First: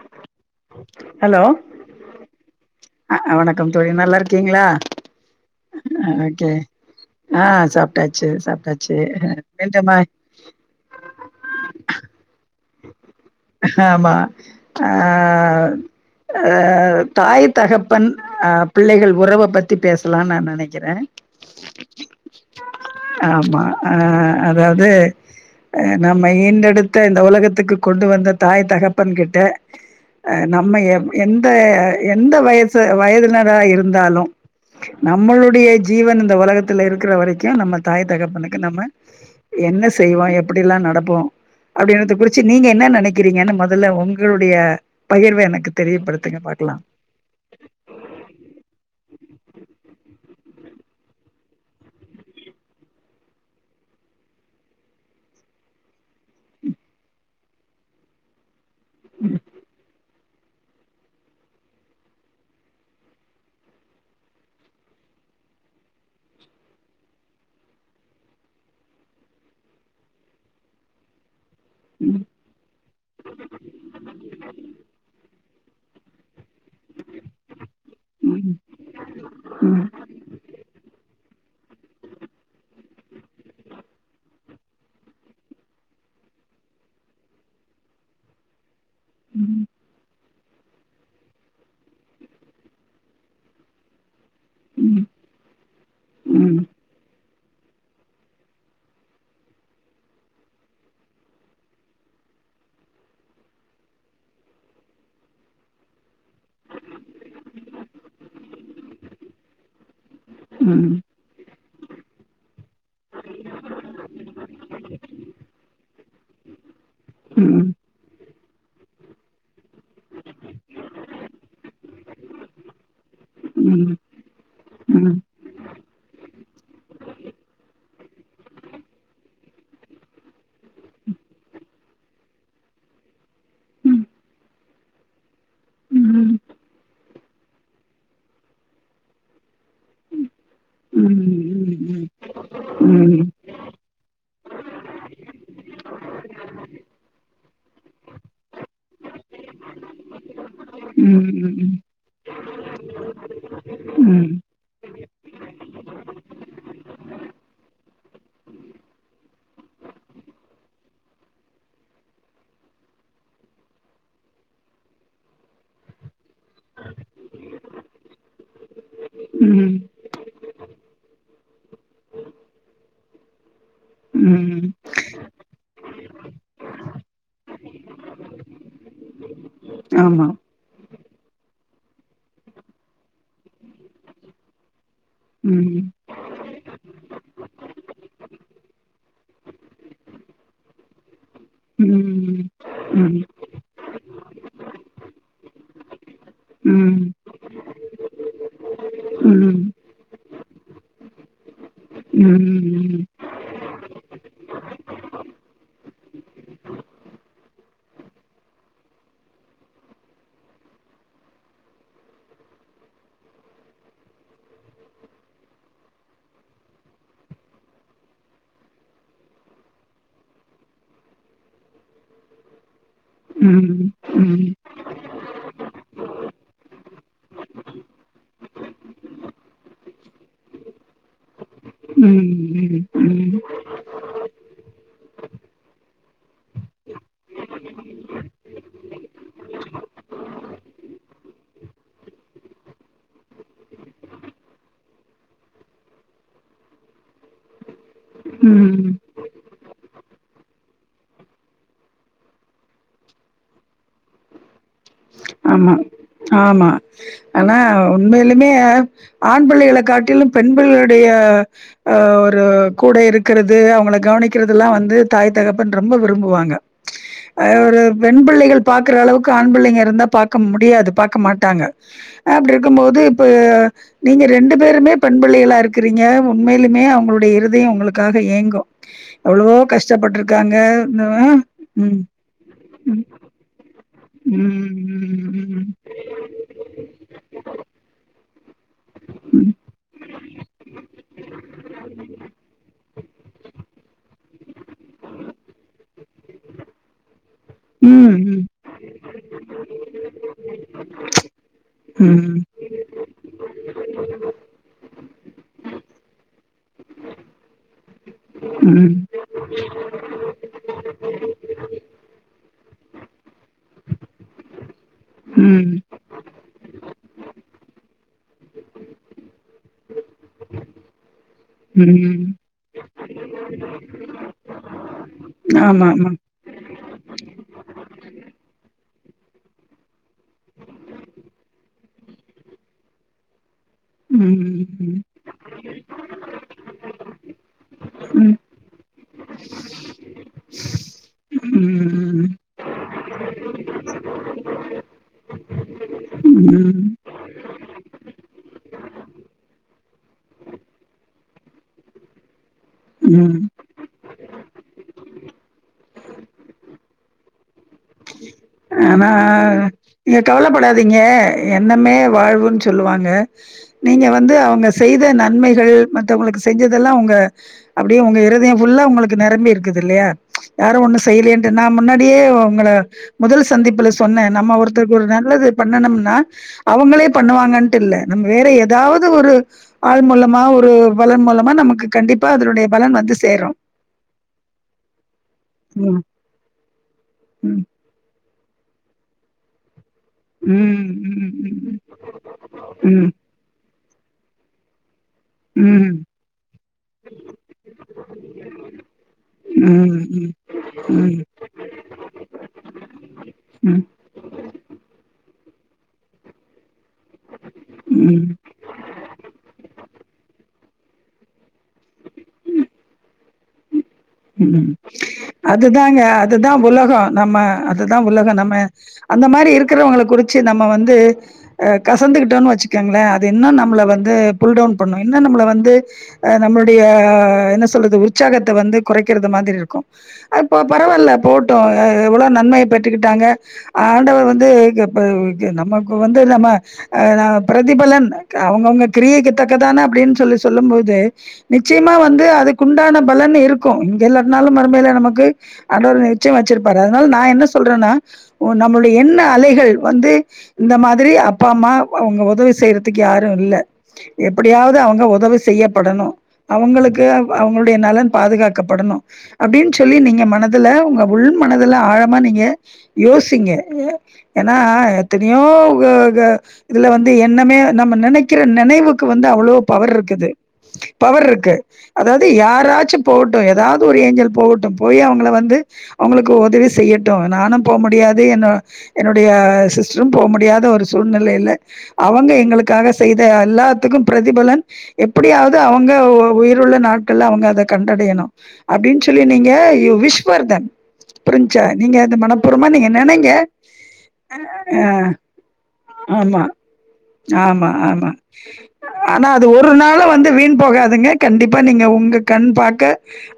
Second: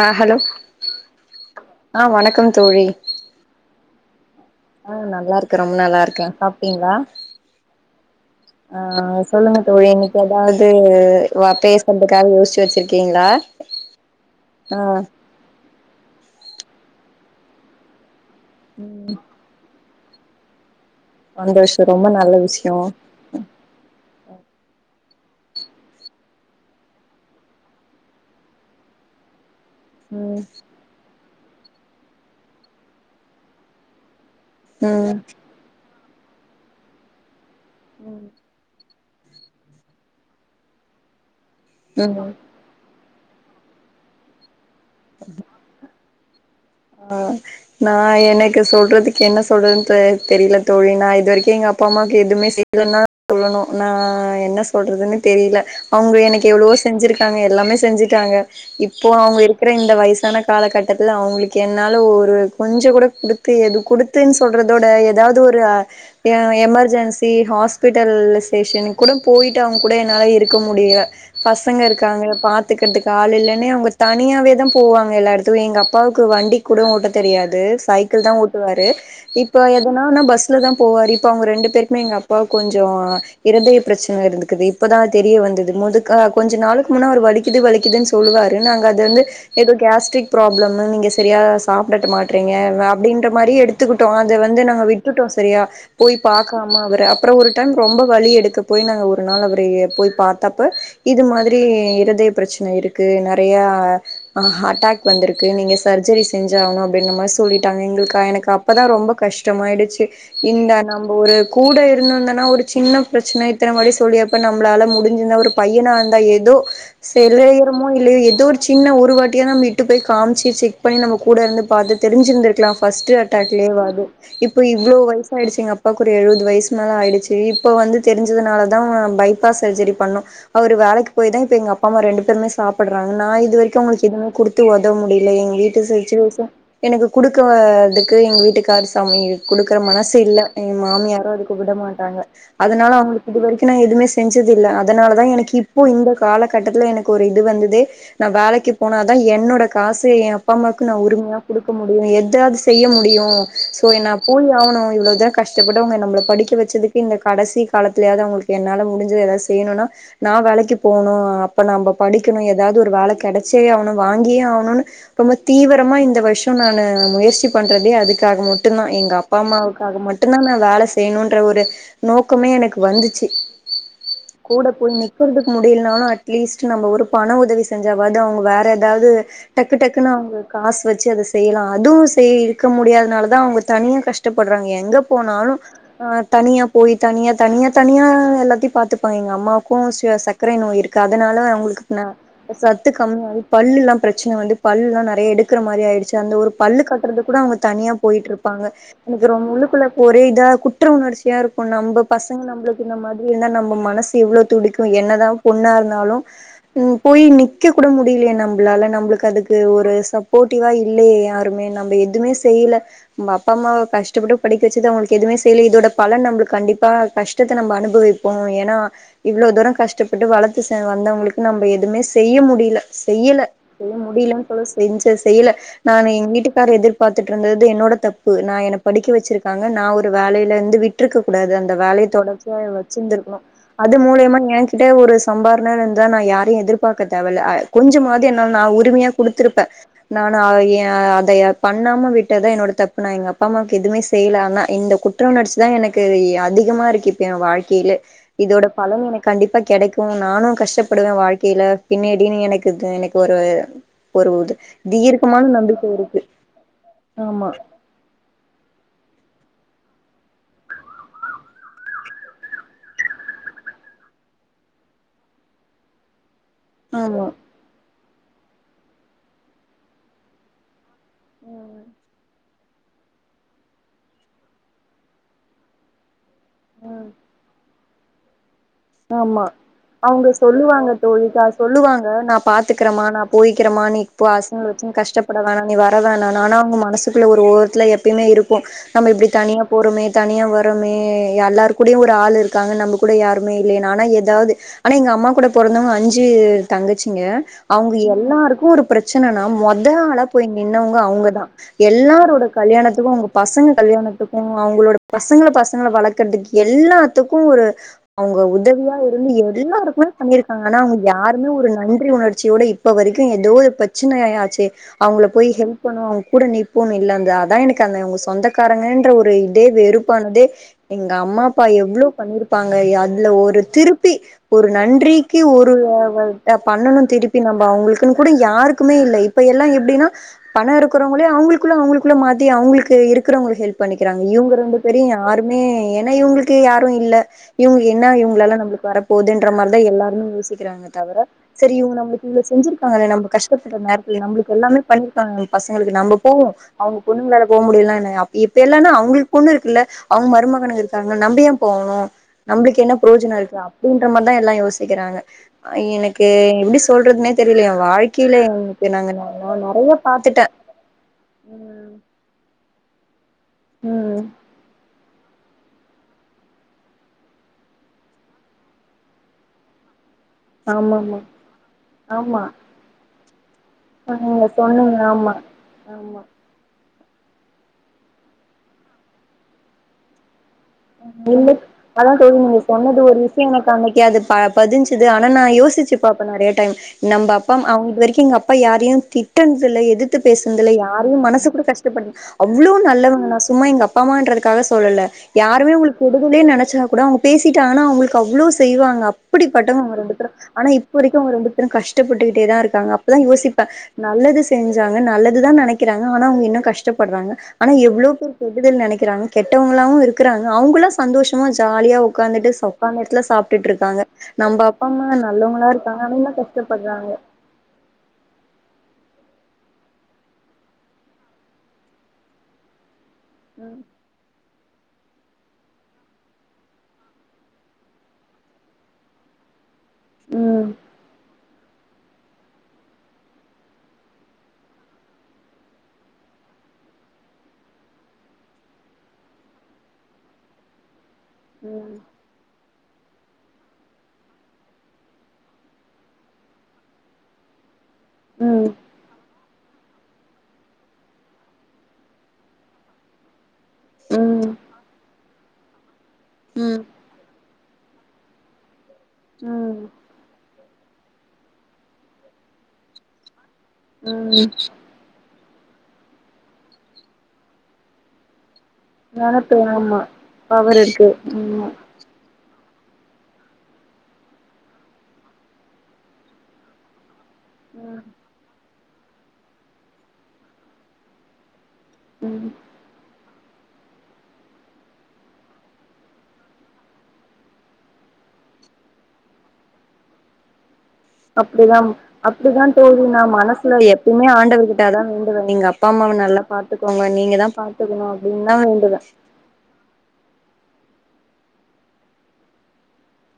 ஆ hello hello ஆ வணக்கம் தோழி அ வணக்கம் தோழி நல்லா இருக்கீங்களா ஆ நல்லா இருக்கறம் நல்லா இருக்கேன் ஓகே சாப்ட்டீங்ளா ஆ சாப்ட்டாச்சு ஆ சாப்ட்டாச்சு சொல்லுங்க தோழி மீண்டுமா இன்னைக்கு எதாவது வா பேசறதுக்காக யோசிச்சு வெச்சு ஆமா அ ஆ அ தாய் தகப்பன் ஆ பிள்ளைகள் ம் உறவ பத்தி பேசலானு நா நென கிறே சந்தோஷோ ரொம்ப நல்ல விஷயோ ஆமா அ அதாவது அ நம்ம ஈன்றெடுத்த இந்த உலகத்துக்கு கொண்டு வந்த தாய் தகப்பன் கிட்ட அ ம் நம்ம எ எந்த எந்த வயசு வயதினரா இருந்தாலு ம் நம்மளுடைய ஜீவன் இந்த உலகத்தல இருக்கற வரைக்கு நம்ம தாய் தகப்பனுக்கு நம்ம என்ன செய்வோ எப்டி எல்லா நடப்போ அப்டின்றது ம் குறிச்சு நீங்க என்ன நென நெனக்கிறீங்கன்னு மொதல்ல உங்களுடைய பகிர்வ எனக்கு தெரியபடுத்துங்க பா ஆ நா எனக்கு சொல்றதுக்கு என்ன சொல்றதுன்னு தெ தெரில தோழி நா இது வரைக்கு எங்க அப்பா அம்மாக்கு எதுமே செய்யலனா சொல்லணு நா ஆ என்ன சொல்றதுனே தெரில அவுங்க எனக்கு எவ்ளவோ செஞ்சிருக்காங்க எல்லாமே செஞ்சுட்டாங்க இப்போ அவுங்க இருக்கிற இந்த வயசான காலகட்டத்துல அவுங்களுக்கு கென்னால ஒரு கொஞ்சோ கூட குடுத்து எது குடுத்துன்னு சொல்றத விட எதாவது ஒரு எமர்ஜென்சி ஹாஸ்பிட்டல்லசேஷன் கூட போய்ட்டு அவுங்க கூட என்னால இருக்க முடியல பசங்க ம் இருக்காங்கள்ள பாத்துக்கிறதுக்கு ஆள் இல்லனே அவுங்க தனியாவேதா போவாங்க எல்லா எடத்துக்கு எங்க அப்பா கூட ஓட்ட தெரியாது சைக்கிள்தா ம் ஓட்டுவாரு இப்ப ம் எதனானா பஸ்லதா போவாரு இப்ப அவுங்க ரெண்டு பேருக்குமே எங்க அப்பாக்கு கொஞ்சோ இருதய பிரச்சன இருந்துக்குது இப்பதா தெரிய வந்தது முதுகு கொஞ்ச நா அதுக்கு முன்ன அவர் வலிக்குது வலிக்குதுன்னு சொல்லுவாரு நாங்க அது வந்து எதோ கேஸ்ட்ரிக் ப்ராப்ளம் நீங்க சரியா சாப்டட்ட மாட்றீங்க நா அப்டின்ற மாரியே எடுத்துக்கிட்டோ அத வந்து நாங்க ம் விட்டுட்டோ சரியா போய் ம் பாக்காம அவர அப்றோ ஒரு டைம் ரொம்ப வழி எடுக்க போய் நாங்க ஒரு நாள் அவர போய் பார்த்தப்ப இது மாரி இரு தய பிரச்சன இருக்கு நெறயா ஹட்டாக் வந்திருக்கு நீங்க செஞ்சாகானு அப்டின்ற மாரி சொல்லிட்டாங்க எங்களுக்கு எனக்கு அப்பதா ரொம்ப கஷ்டமாயிடுச்சு ம் இந்த ம் நம்ம ஒரு கூட இருந்திருந்தன்னா ஒரு சின்ன பிரச்சன இத்தன மாரி சொல்லி அப்ப நம்மளால முடிஞ்சிசிந்தா ஒரு பையனா இந்தா எதோ ம் ம் ம் செலயரமோ இல்லயோ எதோ ஒரு சின்ன ஒரு வாட்டியா நம்ம இட்டு போய் காமிச்சிச்சு பண்ணி நம்ம கூட இருந்து பாத்து தெரிஞ்சிருந்திருக்கலா ஃபர்ஸ்ட் ம் அட்டாக்லயாவது ம் இப்ப இவ்ளோ ம் வயசாயிடுச்சு எங்க அப் பாக்கு ஒரு எழுவது வயசு மேல ஆயிடுச்சு இப்ப வந்து தெரிஞ்சதுனாலதா பை பாஸ் சர்ஜரி பண்ணோ அவரு வேலைக்கு போய்தா இப்ப எங்க அப்ப அம்மா ரெண்டு பேருமே சாப்டறாங்க நா இது வரைக்கு அவுங்களுக்கு எது குடுத்து ஒதவ் முடில எங் வீ டு சுச்சுவேஷன் எனக்கு குடுக்காதுக்கு எங்க வீட்டுக்கார் சாமி குடுக் கற மனசு இல்ல எங்க மாமியாரு அதுக்கு விட மாட்டாங்க அதனால அவுங்களுக்கு இதுவரைக்கு நா எதுமே செஞ்சதில்ல அதனால தா எனக்கு இப்போ இந்த காலக்கட்டத்துல எனக்கொரு இது வந்து து நா வேலைக்கு போனா தா என்னோட காசு எ அப்பா அம்மாக்கு நா உரிமையா குடுக்க முடியு எதாவ்து செய்ய முடியு சோ எ நா போய் ஆவணு இவ்ளவ் தா கஷ் டப்பட்டு அவுங்க நம்ள படிக்க வெச்சதுக்கு இந்த கடசி காலத்துலயாவ்து அவுங்களுக்கு என்னால முடிஞ்சது எதா செய்யணுன்னா நா வே லைக்கு போனு அப்ப நம்ப படிக்கணு எதாவ்து ஒரு வேல கெடச்சே ஆவணு வாங்கியே ஆவணுனு ரொம்ப தீவரமா இந்த வர் ஷோ நானு முயற்சி பண்றதே அதுக்காக மட்டுந்தா எங்கப்பா, ம் ம் அம்மாவுக்காக மட்டுந்தா நா வேல செய்யணுன்ற ஒரு நோக்கமே எனக்கு வந்துச்சு ம் ம். கூட போய் நிக்கறதுக்கு முடியில்னாலு அட்லீஸ்ட்டு நம்ம ஒரு பண உதவி செஞ்சாவாது அவங்க வேற எதாவ்து டக்கு டக் குனு ஆமா அவங்க காஸ் வெச்சி அத செய்யலா அதுவு செய் இருக்க முடியாதனால தா அவுங்க தனியா கஷ்டப்பட்றாங்க எங்க போனாலு ம் ஆ தனியா போய் தனியா தனியா தனியா எல்லாத்தையு பாத்துப் பே எங்கம்மாக்கு சு சக்கரை நோய் இருக்கா அதனால அவுங்களுக்கு ம் நா ம் சத்து ம் கம்மியாயி பல்லுல்லா பிரச்சன வந்து பல்ல்லா நெறைய எடுக்கற மாரி ஆயிடுச்சி அந்த ஒரு பல்லு ம் கட்றதுக்கூட அவுங்க தனியா போயிட்ருப்பாங்க எனக்கு ம் ரொம் ம் உள்ளுக்குள்ள ஒரே இதா குற்ற உணர்ச்சியா இருக்கு நம்ப பசங்க ம் நம் ப்ளுக்கு இந்த மாத்ரி இருந்தா நம்ப மனசு எவ்ளோ துடிக்கு என்ன தா பொண்ணா இருந்தாலு ம் போயி நிக் கக் கூட முடியிலயே நம்ப்ளால நம்ப்ளுக்கு அதுக் கு ஒரு சப்போட்டிவா இல்லயே யாருமே நம்ப எதுமே செய்யல ம அப்பா அம்மாவ கஷ்டப்பட்டு படிக்க வச்சது அவுங்களுக்கு எதுமே செய்லயே இதோட பலன் நம்ப்ளுக் கண்டிப்பா கஷ்டத்த நம்ப அனுபவிப்போ ஏனா இவ்ளோ தூரோ கஷ்டப்பட்டு வளத்து சே வந்தவங்களுக்கு நம்ப எதுமே செய்ய முடியில செய்யல ம் ம் செய்ய முடியிலன் சொல்லல செஞ்ச செய்யல நானு எங் வீட்டுக்கார எதிர்பாத்துட்ருந்தது என்னோட தப்பு நா என்ன படிக்க வெச்சிருக்கா ங்க நா ஒரு வேலைலருந்து விட்ருக்க கூடாது அந்த வேலய தொடர்ச்சியா வெ ச்சிருந்துருக்கனு ம் அது மூலியமா ஏ கிட்ட ஒரு சம்பார்ணனு இர்ந்தா நா யாரையு எதிர்பாக்க தேவல்ல அய் கொஞ் சமாது என்னால நா உரிமையா குடுத்திருப்பே நானு அத ஏ அதைய பண்ணாம விட்ட தா என்னோட தப்பு நா எங்கப்பா அம்மாக்கு எதுமே செய் ல ஆனா இந்த குற்ற உணர்ச்சி தா எனக்கு இ அதிகமா இருக்கு இப்ப எ வாழ்க்கைலே இதோட ம், பலன் எனக் கண்டிப்பா கெடைக்கு நானு கஷ்டப்படுவே வாழ்க்கைல பின்னாடினு எனக்கு தோ எனக் ஒரு ஒரு உத தீர்க் ஆமா ஆமா ஆமா ஆனா உண்மைலுமே ஆண் பிள்ளைகள காட்டிலு பெண்பிள்ளுடைய அ ஒரு கூட இருக்கறது அவுங்கள கவனிக்கறதுல்லா வந் து தாய் தகப்பன் ரொம்ப விரும்புவாங்க ஆமா அ ஒரு பெண்பிள்ளைகள் பாக்கறளவுக்கு ஆண் பிள்ளைங்க இருந்தா பாக்க முடியாது பாக் க மாட்டாங்க அப்டி இருக்கும் போது இப்ப நீங்க ரெண்டு பேருமே பெண்பிள்ளைகளா இருக்கிறீங்க உண்மைலுமே அவுங்களுடைய இருதயோ உங்களுக்காக ஏங்கு எவ்ளவோ கஷ் அவுங்க சொல்லுவாங்க தோழி கா ம் சொல்லுவாங்க நா பாத்துக்கறமா நா போய்க்கிறமா நீ ம் பசங்கள வெச்சினு கஷ்டப்பட வேணா ம் நீ வர வேணானு ஆனா அவங்க மனசுக்குள்ள ஒரு ஓரத்துல எப்பயுமே இருக் கு நம்ம இப்டி ம் தனியா போறோமே தனியா வரமே எல்லார் கூடயு ஒரு ஆள் இருக்காங்க நம்ப கூட யாரு ஆனா எதாவ்து ஆனா எங்கம்மா கூட பொறந்தவங்க அஞ்சு தங்கச்சிங்க ம் ம் அவுங்க ம் எல்லாருக்கு ஒரு பிரச்சனன்னா மொத ஆளா போய் நின்னவ்ங்க அவுங்க தா எல்லாரோட ம் கல்யாணத்துக்கு அவுங்க பசங்க கல்யாணத்துக்கு அவுங்களோட பசங்கள பசங்கள வளக்கறதுக் எல்லாத்துக்கு ஒரு அவுங்க ம் ம் உதவியா இருந்து எல்லாருக்குமே பண்ணிருக்காங்க ஆனா அவுங்க யாருமே ஒரு நன்றி உணர்ச்சியோட இப் ப எதோ ஒரு பிரச்சினை ய ஆச்சு அவுங்கள போய் ஹெல்ப் ம். பண்ணுவோ அவுங்கூட நிப்போனு இல்ல அந்த அதா எனக்கு அந்த அவுங்க சொந்தக் காரங்கன்ற ஒரு இதே வெறுப்பானதே எங்கம்மா அப்பா எவ்ளோ ம். பண்ணிருப்பாங் க அதுல ஒரு திருப்பி ஒரு நன்றிக்கு ஒரு வே ஆமாமா. வல் அ பண்ணனு திருப்பி நம்ப உங்களுக்கு கூட யாருக்கு இல்ல இப்ப எல்லா எப்டின்னா பணம் இருக்கிறவங்களே அவங்களுக்குள்ள அவங்களுக்குள்ள மாத்தி அவங்களுக்கு இருக்கிறவங்களுக்கு ஹெல்ப் பண்ணிக்கிறாங்க இவங்க ரெண்டு ம். பேரயு யாருமே ஏன்னா இவங்களுக்கு யாரு இல்ல இவங்க என்ன ம். இவங்களால நம்ளுக்கு வர போகுதுன்ற மாரிதா எல்லாருமும் யோசிக்கிறாங்க தவர சரி இவங்க நம்மளுக்கு ம். இவ்ளோ செஞ்சு இருக்கா நம்ம கஷ்டப்பட்டற நேரத்துல நம்மளுக்கு எல்லாமே பண்ணிருக்காங்க பசங்களுக்கு நம்ம போவோ ம். அவங்க பொண்ணுங்கள போக முடியலன்ன என்ன இப்ப எல்லான்னா அவங்களுக்கு பொண்ணு இருக்குல்ல அவங்க மருமகனுங்க இருக்காங்க நம்ப ஏ போகணு நம்மளுக்கு என்ன பிரயோஜனம் ம். இருக்கு அப்டின்ற மாரிதா எல்லாம் யோசிக்கிறாங்க எனக் கு எப்டி சொல்றதுனே தெரியல எ வாழ்க் ஆனா நீங்க பாத்துட்டே கவலப்படாதீங்க எண்ணமே ம் வாழ்வுன்னு சொல்லுவாங்க நீங்க ம் வந்து அவங்க செய்த நன்மை கள் மற்றவங்களுக்கு செஞ்சதெல்லா உங்க அப்டியே உங்க இருதயம் ஃபுல்லா உங்களுக்கு நெரம்பி இருக்குது இல்லயா யாரு ஒண்ணு ஆமாமா செய்யலயே நா முன்னாடியே ஆமா உங்கள முதல் சந்திப்புல சொன்னே நீங்க நம்ம ஒருத்தருக்கு சொன்னீங்க ஒரு ஆமா நல்லது ஆமா பண்ணனும்னா அவங்களே பண்ணுவாங்கட்டு இல்ல நம்ம வேற எதாவது ஒரு ஆள் மூலமா ஒரு பலன் மூலமா நமக்கு அதா கண்டிப்பா தோழி நீங்க அதனுடைய பலன் சொன்னது வந்து ஒரு விஷயம் சேரும் எனக்கு அன்னக்கு அது பதிஞ்சுது ஆனா நா யோசிச்சு ம் பாப்ப நெறய டைம் நம்ப அப்பா ம் அவங்க இது வரைக்கும் எங்க அப்பா யாரையு திட்னதுல எதி த்து பேசினதுல ம் யாரையு மனசு கூட ம் கஷ்டப்படு அவ்ளோ ம் நல்லவங்க சும்மா எங்க அப்பா அம்மான்றதுக்காக சொல்லல யாருமே ம் உங்களுக்கு உதவலன்னு நினைச்சா கூட அவங்க பேசிட்டாங்கனா அவங்களுக்கு அவ்ளோ செய்வாங்க அப்டி ம் பட்டவங்க ம் ரெண்டு பேரு ஆனா இப்ப வரைக்கு அவங்க ரெண்டு பேரு கஷ்டப்பட்டுக்கிட்டே தா இருக்காங்க அப்பதா யோசிப்ப ம் ம் நல்லது செஞ்சாங்க நல்ல துதா நெனைக்கிறாங்க ஆனா அவங்க இன்னு கஷ்டப்பட்றாங்க ஆனா எவ்ளோ பேர் கெடுதல் நெனைக்கிறாங்க கெட்டவங்களாவு இருக் அவங்களா சந்தோஷமா ஜாலியா உக்காந்துட்டு உக்காந்த எடத்துல சாப்டுட்டு இருக்காங்க நம்ப அப்பா அம்மா நல்லவங்களா அதுதாங்க இருக்காங்க ஆனா இன்னு அதுதா உலக கஷ்டப்பட்றாங்க நம்ம அதுதான் உலக நம்ம அந்த மாரி இருக்கிறவங்கள குறிச்சு நம்ம வந்து கசந்துக்கிட்டோன் வச்சுக்கோங்களே இன்னு நம்ள வந்து கூல்டவுன் பண்ணு இன்னு நம்மள வந்து நம்மளுடைய என்ன சொல்றது உற்சாகத்த வந்து குறைக்கிறது மாதிரி இருக்கும் அது ம் ம் பரவாயில்ல போட் எவ்வளோ நன்மைய பெற்றுக்கிட்டாங்க ஆண்டவர் வந்து நமக்கு வந்து நம பிரதிபலன் அவங்கவுங்க கிரியைக்குத்தக்கதான அப்டின்னு சொல்லி சொல்லும்போது நிச்சயமா வந்து அதுக்குண்டான பலன் இருக் கும் இங்க இல்லாட்னாலு மறுமேல நமக்கு ஆண்டர் நிச்சயம் வச்சிருப்பாரு அதனால நா என்ன சொல்றேன்னா ம் நம்மளுடைய எண்ண அலை டு வந்து இந்த மாதிரி அப்பா அம்மா அவங்க உதவி செய்றதுக்கு யாரு இல்ல ம் எப்படியாவது அவங்க உதவி செய்யப்படணும் ம் அவங்களுக்கு அவங்களுடைய நலன் பாதுகாக் கப்படணும் அப்டின்னு ம் சொல்லி நீங்க மன துல உங்க உள் மனதுல ஆழமா நீங்க யோசிங்க ம் ஏன்னா த்தனையோ இதுல வந்து எண்ணமே நம்ம நெனைக்கிற நெனைவுக்கு வந்து அவ்ளோ நெனப்பு பவர் ஆமா இருக்குது பவர் இருக்கு அதாவது யாராச்சும் போட் எதாவது ஒரு ஏஞ்சல் போகட்டு போய் அவங்கள வந்து அவங்களுக்கு உதவி செய்யட் டும் நானு போ ம் முடியாது என்னோ என்னுடைய சிஸ்டரும் போக முடியாத ஒரு சூழ்நிலைல அவங்க ம் எங்களுக்காக செய் த எல்லாத்துக்கு பிரதிபலன் எப்படியாவது அவங்க உயிருள்ள நாட்கள்ள அவங்க அத கண்டடையணு அப்டின் சொல்லி நீங்க யு விஸ் ஃபர் தன் புரிஞ்சா அப்டிதா நீங்க அது அப்டிதா மனப்பூர்வமா நீங்க தோழி நா நெனைங்க மனசுல எப்பயுமே ஆ ஆண்டவர்கிட்ட அதா வேண்டுவே எங்க அப்பா அம்மாவ ஆமா நல்லா பாத்துக்கோங்க நீங்க தா ஆமா பாத்துக்கணு ஆமா அப்டின்னு தா வேண்டுவே ஆனா அது ஒரு நாளு வந்து வீண் போகாதுங்க கண்டிப்பா நீங்க உங்க கண் பாக்க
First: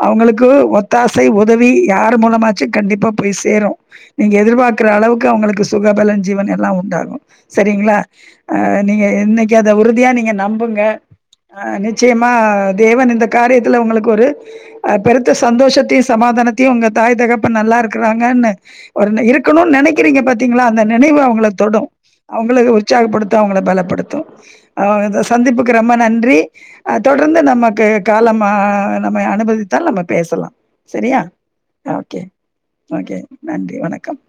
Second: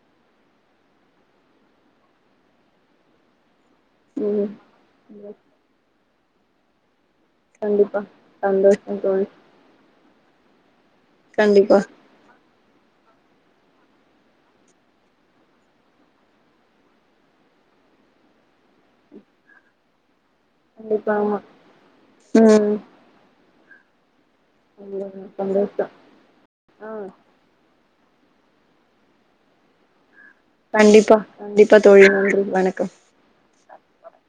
அவங்களுக்கு ஒத்தாசை உதவி யார் மூலமாச்சு கண்டிப்பா போய் சேரும் நீங்க ம் எதிர்பாக்குற அளவுக்கு அவங்களுக்கு சுகபலன் ஜீவன் எல்லா உண்டாகும் சரிங்களா கண்டிப்பா அ சந்தோஷோ நீங்க தோழி இன்னைக்கு அத உறுதியா நீங்க நம்புங்க அ கண்டிப்பா நிச்சயமா தேவன் இந்த காரியத்துல உங்களுக்கு ஒரு அ பெருத்த சந்தோஷத்தையு சமாதானத்தையு உங்க தாய் தகப்பன் நல்லா இருக்குறாங்கன்னு ஒரு ந இருக் இருக்கணுனு நெனக்கிறீங்க பாத்தீங்களா அந்த கண்டிப்பா நெனைவு ஆமா அவுங்கள தொடு ம் அவுங்களுக்கு உற்சாகப்படுத்து அவுங்கள பலப்படுத்து அ இந்த சந்திப்புக்கு சந்தோஷம் ரொம்ப நன்றி ஆ அ தொடர்ந்து நமக்கு காலமா நம்மய அனுபதித்தால் நம்ம பேசலா கண்டிப்பா சரியா கண்டிப்பா தோழி ஓகே நன்றி வணக்கம் ஓகே நன்றி றி வணக்கம்